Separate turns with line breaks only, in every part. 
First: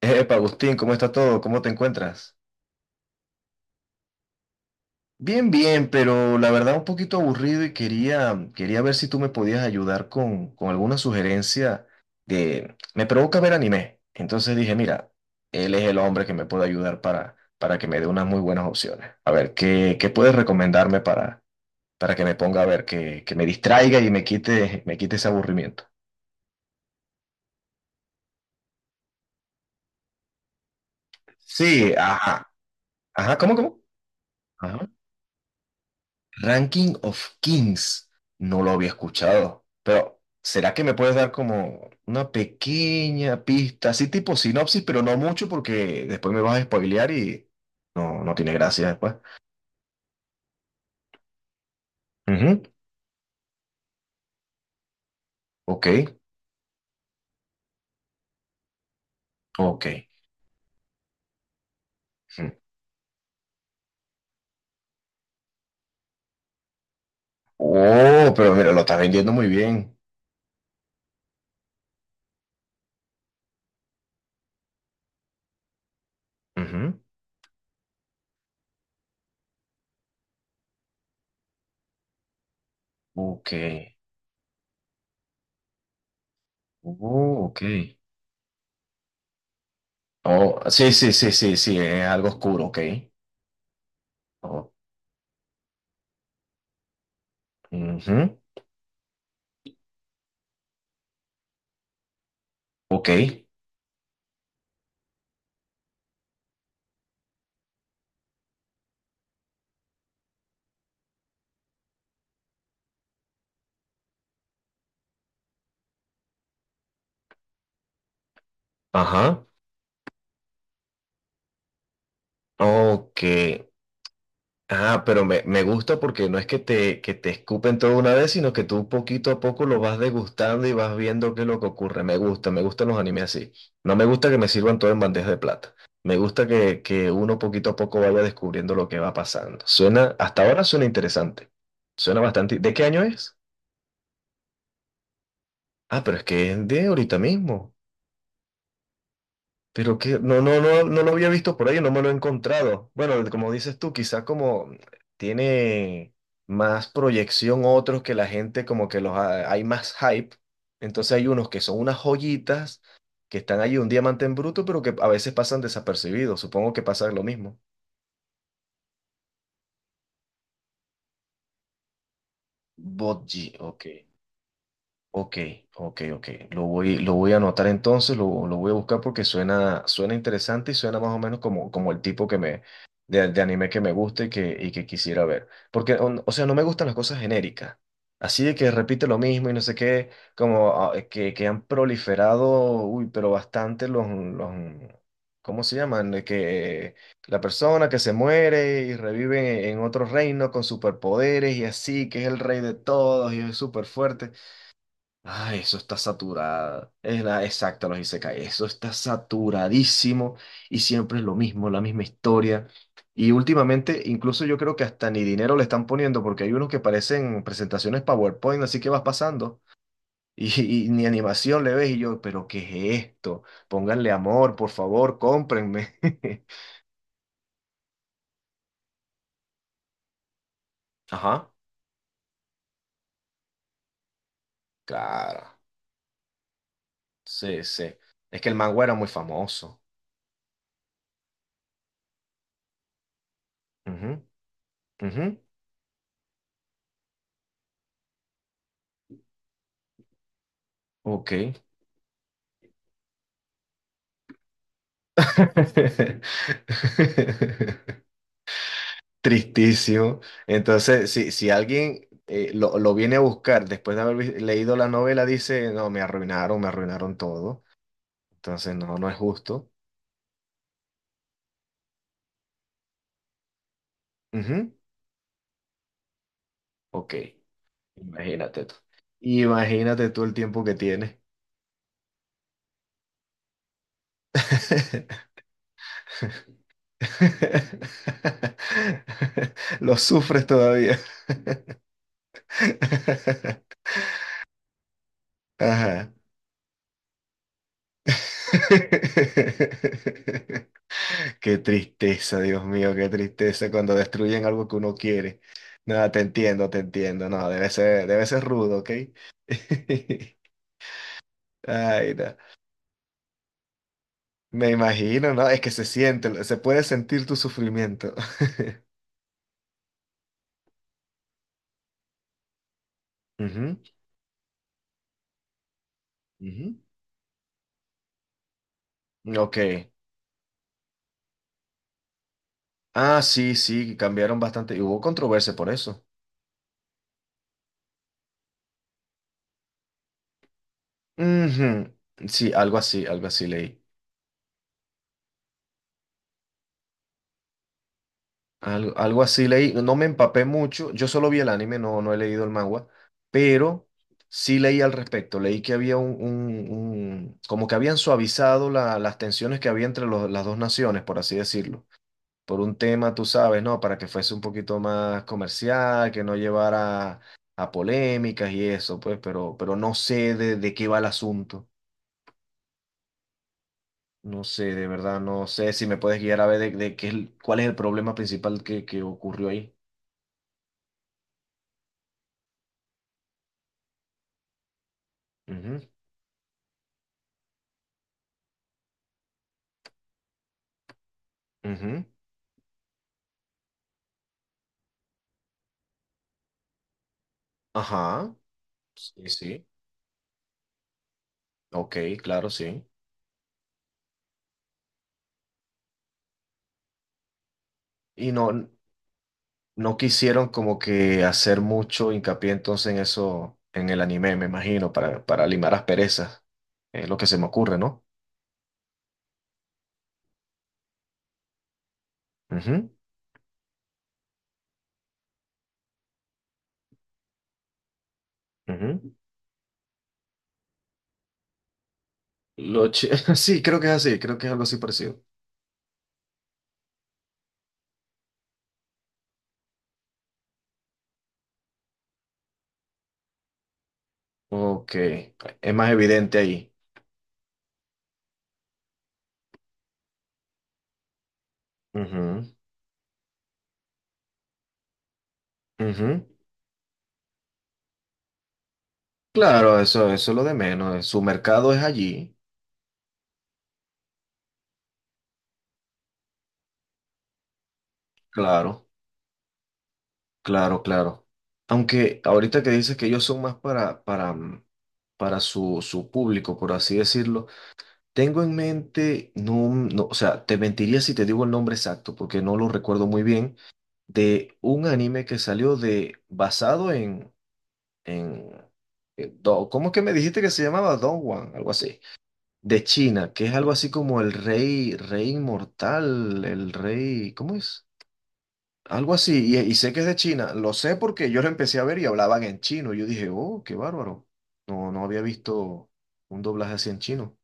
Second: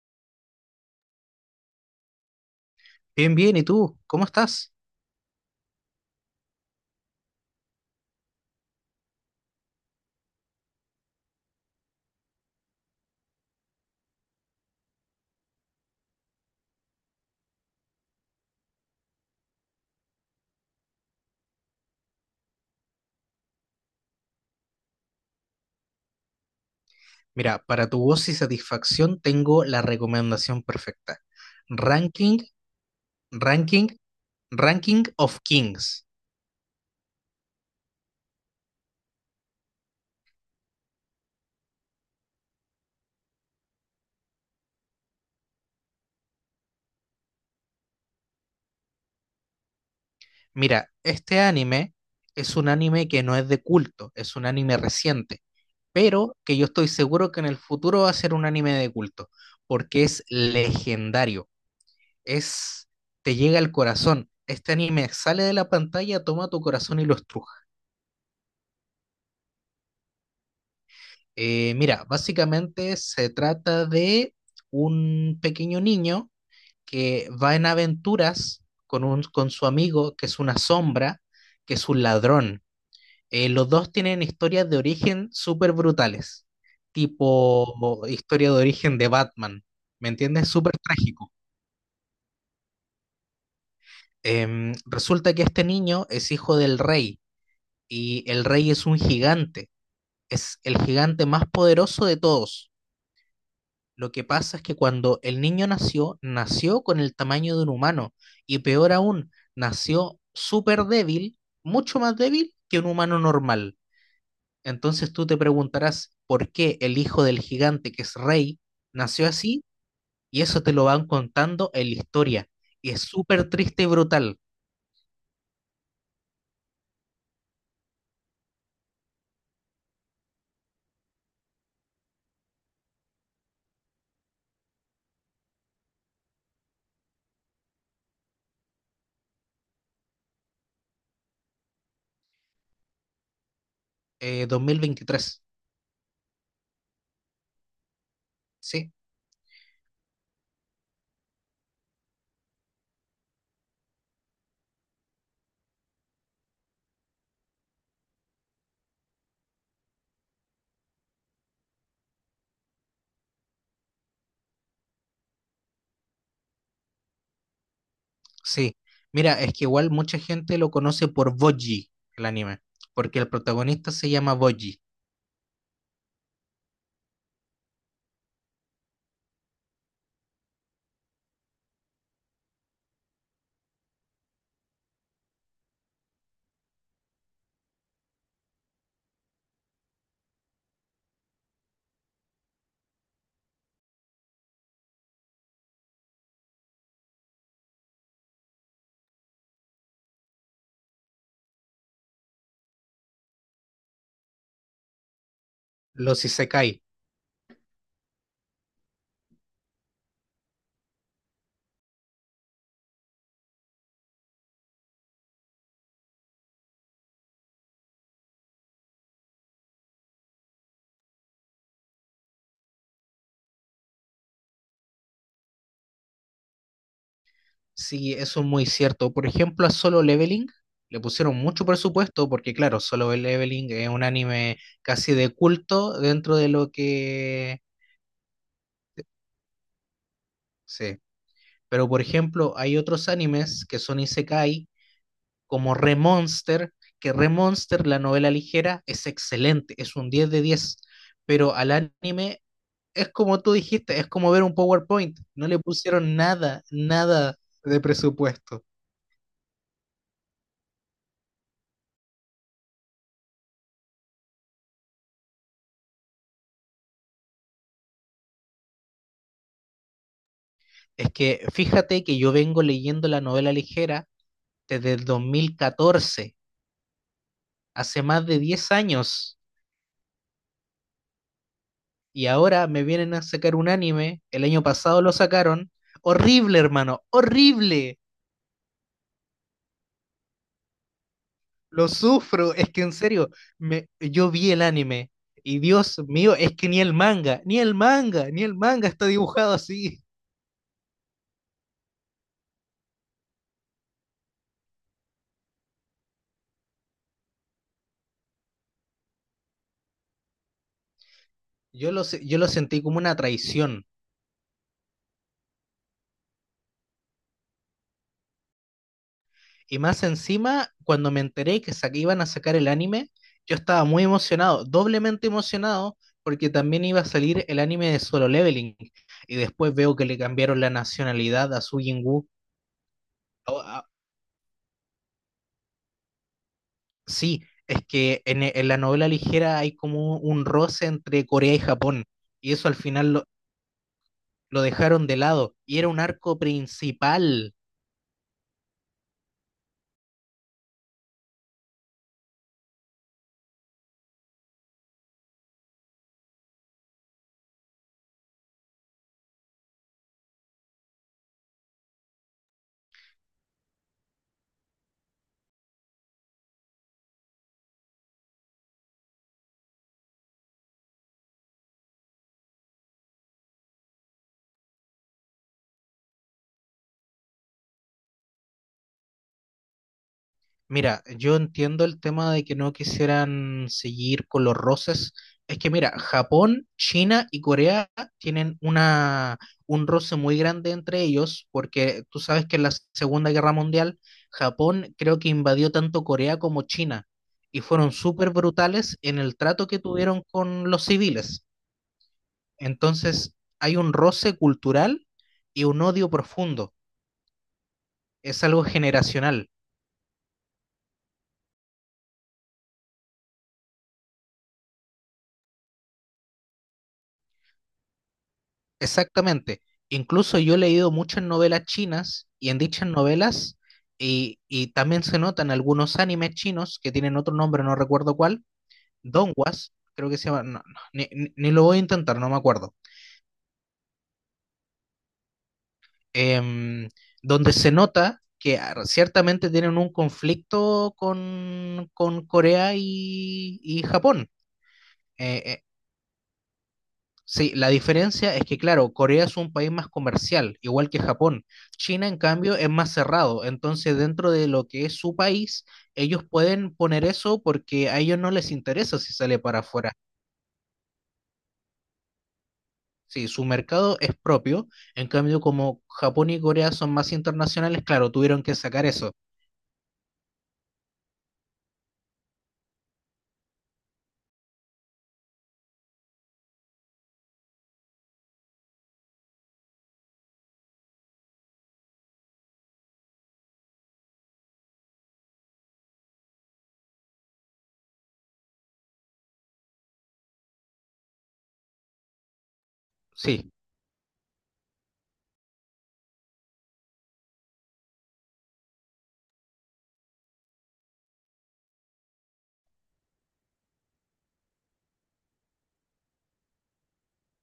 Epa, Agustín, ¿cómo está todo? ¿Cómo te encuentras?
Bien, bien, ¿y tú? ¿Cómo estás?
Bien, bien, pero la verdad un poquito aburrido y quería ver si tú me podías ayudar con alguna sugerencia de... Me provoca ver anime. Entonces dije, mira, él es el hombre que me puede ayudar para que me dé unas muy buenas opciones. A ver, ¿qué puedes recomendarme para que me ponga a ver, que me distraiga y me quite ese aburrimiento?
Mira, para tu voz y satisfacción tengo la recomendación perfecta.
Sí,
Ranking,
ajá. Ajá, ¿cómo?
ranking,
Ajá.
ranking of Kings.
Ranking of Kings, no lo había escuchado, pero ¿será que me puedes dar como una pequeña pista, así tipo sinopsis, pero no mucho porque después me vas a spoilear y no, no tiene gracia después?
Mira, este anime es
Ujú.
un anime que no es de culto, es un anime reciente,
Ok,
pero que yo estoy seguro que en el futuro va a ser un anime de culto,
ok.
porque es legendario,
Ujú.
es, te llega al corazón. Este anime sale de la pantalla, toma tu corazón y lo estruja.
Oh, pero mira, lo estás vendiendo muy bien.
Mira, básicamente se trata de un pequeño niño
Ujú.
que va en aventuras con su amigo, que es una sombra, que es un ladrón. Eh,
Ok,
los dos tienen historias de origen súper brutales,
oh, ok.
tipo historia de origen de Batman, ¿me entiendes?
Oh,
Súper
sí, sí,
trágico.
sí, sí, sí, es algo oscuro, ok. Oh,
Resulta que este niño es hijo del rey y
ujú,
el rey es un gigante, es el gigante más poderoso de todos.
ok,
Lo que pasa es que cuando el niño nació, nació con el tamaño de un humano y peor aún, nació súper débil, mucho más débil que un humano normal. Entonces tú te preguntarás por qué el hijo del gigante que es rey nació
ajá,
así y eso te lo van contando en la historia. Y es
ok.
súper triste y brutal.
Ah, pero me gusta porque no es que te escupen todo una vez, sino que tú poquito a poco lo vas degustando y vas viendo qué es lo que ocurre. Me gusta, me gustan los animes así. No me gusta que me sirvan todo en bandeja de plata. Me gusta que uno poquito a poco vaya descubriendo lo que va pasando. Suena, hasta ahora suena interesante. Suena bastante. ¿De qué año es?
2023.
Ah, pero es que es de ahorita mismo.
Sí,
Pero que no, no, no, no lo había visto por ahí, no me lo he encontrado. Bueno, como dices tú, quizás como tiene más proyección otros que la gente, como que hay más hype. Entonces hay unos que son unas joyitas que están ahí un diamante en bruto, pero que a veces pasan desapercibidos. Supongo que pasa lo mismo.
sí. Mira, es que igual mucha gente lo conoce por Boji, el anime, porque el
Botji, ok.
protagonista se llama Boji,
Ok, ok, ok. Lo voy a anotar entonces, lo voy a buscar porque suena, suena interesante y suena más o menos como, como el tipo que me, de anime que me gusta y que quisiera ver. Porque, o sea, no me gustan las cosas genéricas. Así de que repite lo mismo y no sé qué, como ah, que han proliferado, uy, pero bastante ¿cómo se llaman? De que la persona que se muere y revive en otro reino con superpoderes y así, que es el rey de todos y es súper fuerte. Ay, eso está
los Isekai.
saturada. Es la exacta, los isekai. Eso está saturadísimo y siempre es lo mismo, la misma historia. Y últimamente, incluso yo creo que hasta ni dinero le están poniendo porque hay unos que parecen presentaciones PowerPoint, así que vas pasando y ni animación le ves. Y yo, ¿pero qué es esto? Pónganle amor, por favor, cómprenme.
Sí, eso es muy cierto. Por ejemplo, a Solo Leveling le pusieron
Ajá,
mucho presupuesto porque, claro, Solo Leveling es un anime casi de
claro.
culto dentro de lo que...
Sí, sí. Es que el manga era muy famoso.
Sí. Pero, por ejemplo, hay otros animes que son
Ujú,
isekai,
ujú.
como Remonster, que Remonster, la novela ligera, es excelente, es un 10 de diez.
Ok.
Pero al anime es como tú dijiste, es como ver un PowerPoint. No le pusieron nada, nada de presupuesto.
Tristísimo. Entonces, si alguien lo viene a buscar después de haber leído la novela, dice, no, me arruinaron todo. Entonces, no, no es justo.
Es que fíjate que yo vengo leyendo la novela ligera
Ujú.
desde el 2014,
Ok,
hace más de
imagínate
10
tú.
años,
Imagínate tú el tiempo que tienes.
y ahora me vienen a sacar un anime, el año pasado lo sacaron, horrible hermano, horrible,
Lo sufres todavía.
lo sufro, es que en serio, yo vi el anime, y Dios
Ajá.
mío, es que ni el manga, ni el manga, ni el manga está dibujado así.
Qué tristeza, Dios mío, qué tristeza cuando destruyen algo que uno quiere. Nada, te entiendo, te entiendo. No, debe ser rudo, ¿ok? Ay, no.
Yo lo sentí como una traición.
Me imagino, ¿no? Es que se siente, se puede sentir tu sufrimiento.
Y más encima, cuando me enteré que que iban a sacar el anime, yo
Ujú,
estaba muy emocionado, doblemente emocionado, porque
ujú.
también iba a salir el anime de Solo Leveling. Y
Ok.
después veo que le cambiaron la nacionalidad a Su Jin-woo.
Ah,
Ah,
sí,
ah,
sí, cambiaron bastante. Y hubo controversia por eso.
Sí, es que en la novela ligera hay como un roce entre Corea y
Ujú.
Japón.
Sí,
Y eso al final lo,
algo así leí.
lo dejaron de lado. Y era un arco principal.
Algo, algo así leí, no me empapé mucho, yo solo vi el anime, no, no he leído el manga, pero sí leí al respecto, leí que había un, como que habían suavizado las tensiones que había entre las dos naciones, por así decirlo, por un tema, tú sabes, ¿no? Para que fuese un poquito más comercial, que no llevara a polémicas y eso, pues, pero no sé de qué va el asunto. No sé, de verdad, no sé si me puedes guiar a ver de qué, ¿cuál es el problema principal que ocurrió ahí?
Mira, yo entiendo el tema de que no quisieran seguir con los roces. Es que
Ujú,
mira, Japón, China y Corea tienen un roce muy grande entre ellos,
ujú.
porque tú sabes que en la Segunda Guerra Mundial, Japón creo que invadió tanto Corea como China, y fueron súper
Ajá,
brutales en
sí,
el
sí,
trato que tuvieron con los civiles.
ok, claro, sí.
Entonces, hay un roce cultural y un odio profundo.
Y
Es algo
no,
generacional.
no quisieron como que hacer mucho hincapié entonces en eso, en el anime, me imagino, para limar asperezas, es lo que se me ocurre, no.
Exactamente. Incluso yo he leído muchas novelas chinas y en dichas
Ujú,
novelas y también se notan algunos animes chinos que tienen otro nombre, no recuerdo cuál,
ujú.
Donghuas, creo que se llama, no, no, ni lo voy a intentar, no me acuerdo.
Lo chi- sí, creo que es así, creo que es algo así parecido.
Em, donde se nota que ciertamente tienen un conflicto con Corea y Japón.
Ok,
Eh, eh,
es más evidente ahí.
Sí, la diferencia es que, claro, Corea es un país más comercial, igual que Japón. China, en
Ujú,
cambio, es más cerrado. Entonces, dentro de lo que es su país, ellos
ujú.
pueden poner eso porque a ellos no les interesa si sale para
Claro,
afuera.
eso es lo de menos, su mercado es allí,
Sí, su mercado es propio. En cambio, como Japón y Corea son más internacionales, claro, tuvieron que
claro.
sacar eso.
Claro, claro. Aunque ahorita que dices que ellos son más para su, su público, por así decirlo, tengo en mente, no, no, o sea, te mentiría si te digo el nombre exacto, porque no lo recuerdo muy bien, de un anime que salió de, basado en, en ¿cómo es que me dijiste que se llamaba? Don Juan, algo así, de China, que
Sí,
es algo así como el rey, rey inmortal, el rey, ¿cómo es? Algo así, y sé que es de China. Lo sé porque yo lo empecé a ver y hablaban en chino. Yo dije, oh, qué bárbaro. No, no había visto un doblaje así en chino.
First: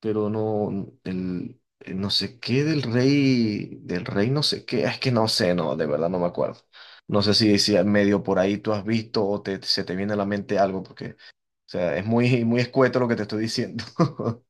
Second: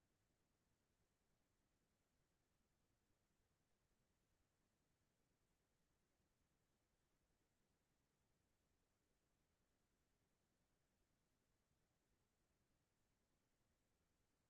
Pero no, el no sé qué del rey no sé qué. Es que no sé, no, de verdad no me acuerdo. No sé si decía medio por ahí tú has visto o te, se te viene a la mente algo, porque, o sea, es muy, muy escueto lo que te estoy diciendo.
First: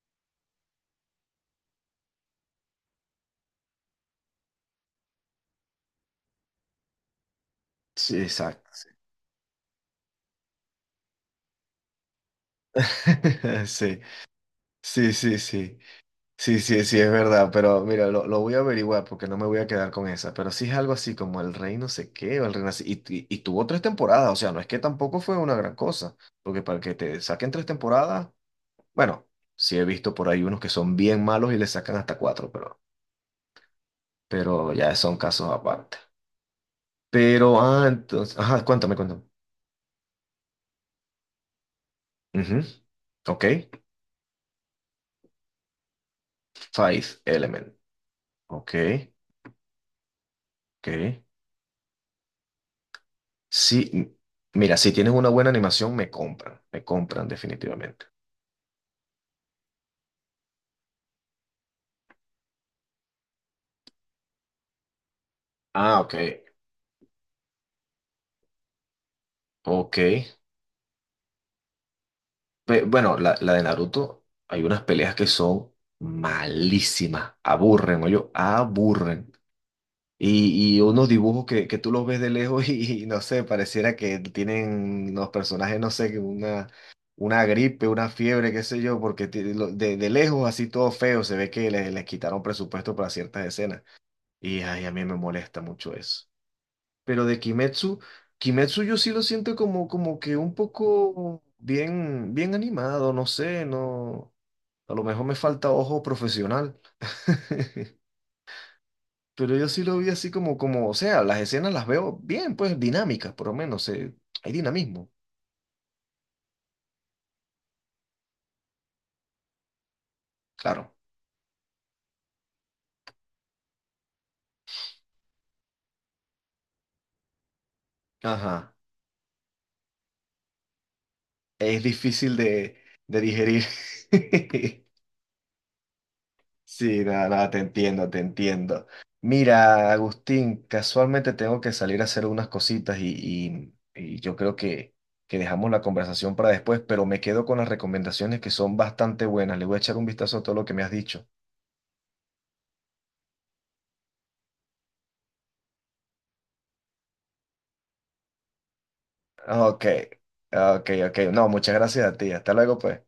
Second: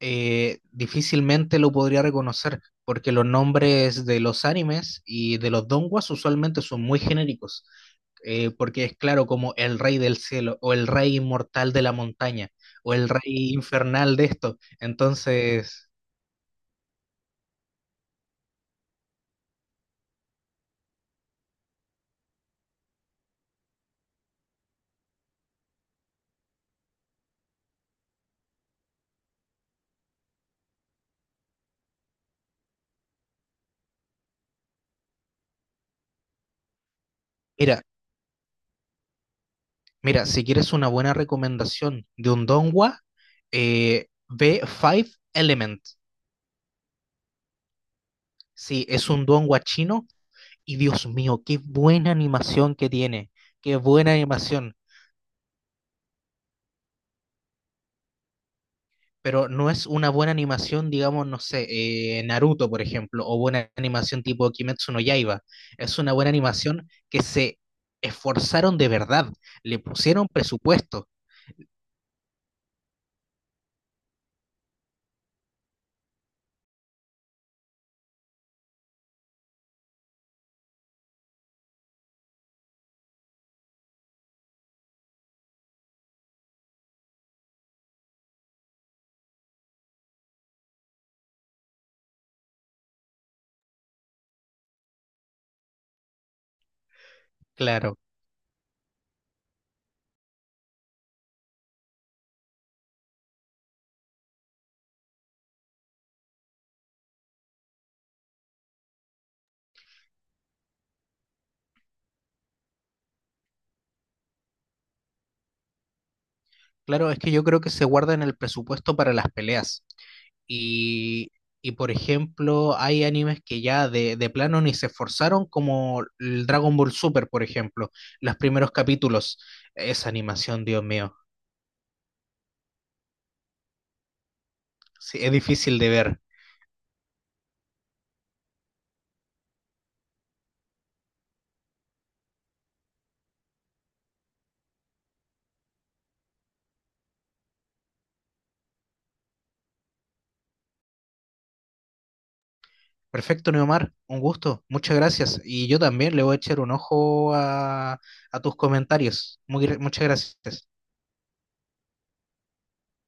difícilmente lo podría reconocer porque los nombres de los animes y de los donguas usualmente son muy genéricos.
Sí,
eh,
exacto.
porque es claro como el rey del cielo, o el rey inmortal de la montaña, o el rey
Sí,
infernal de esto.
sí, sí, sí.
Entonces,
Sí, sí, sí, es verdad, pero mira, lo voy a averiguar porque no me voy a quedar con esa, pero sí es algo así como el rey no sé qué, o el rey no sé- y tuvo tres temporadas, o sea, no es que tampoco fue una gran cosa, porque para que te saquen tres temporadas, bueno, sí he visto por ahí unos que son bien malos y le sacan hasta cuatro, pero ya son casos aparte. Pero,
mira,
ah, entonces, ajá, cuéntame, cuéntame.
mira, si quieres una buena recomendación de un
Ujú.
donghua,
Ok,
ve Five Element.
Five Element, ok,
Sí, es un donghua chino, y Dios
ok.
mío, qué buena animación que tiene, qué
Sí,
buena
mira,
animación.
si tienes una buena animación, me compran definitivamente.
Pero no es una buena animación, digamos, no sé, Naruto, por ejemplo, o buena animación tipo Kimetsu no Yaiba. Es
Ah,
una
ok.
buena animación que se esforzaron de verdad, le
Ok.
pusieron presupuesto.
Bueno, la de Naruto, hay unas peleas que son malísimas. Aburren, oye, aburren. Y unos dibujos que tú los ves de lejos y no sé, pareciera que tienen los personajes, no sé, que una gripe, una fiebre, qué sé yo, porque de lejos así todo feo, se ve que les quitaron presupuesto para ciertas escenas. Y ay, a mí me molesta mucho eso. Pero de
Claro,
Kimetsu, Kimetsu yo sí lo siento como, como que un poco bien, bien animado, no sé, no, a lo mejor me falta ojo profesional. Pero yo sí lo vi así como, como, o sea, las escenas las veo bien, pues dinámicas, por lo menos, hay dinamismo,
claro, es que yo creo que se guardan el presupuesto para las peleas.
claro.
Y, y por ejemplo, hay animes que ya de plano ni se esforzaron, como el Dragon Ball Super, por ejemplo, los primeros
Ajá,
capítulos. Esa animación, Dios mío,
es difícil de digerir.
sí, es difícil de ver.
Sí, nada, nada, te entiendo, te entiendo. Mira, Agustín, casualmente tengo que salir a hacer unas cositas y, y yo creo que dejamos la conversación para después, pero me quedo con las recomendaciones que son bastante buenas. Le voy a echar un vistazo a todo lo que me has dicho.
Perfecto, Neomar, un gusto, muchas gracias. Y yo también le voy a echar un ojo a, tus comentarios.
Ok,
Muchas gracias.
ok, ok. No, muchas gracias a ti. Hasta luego, pues.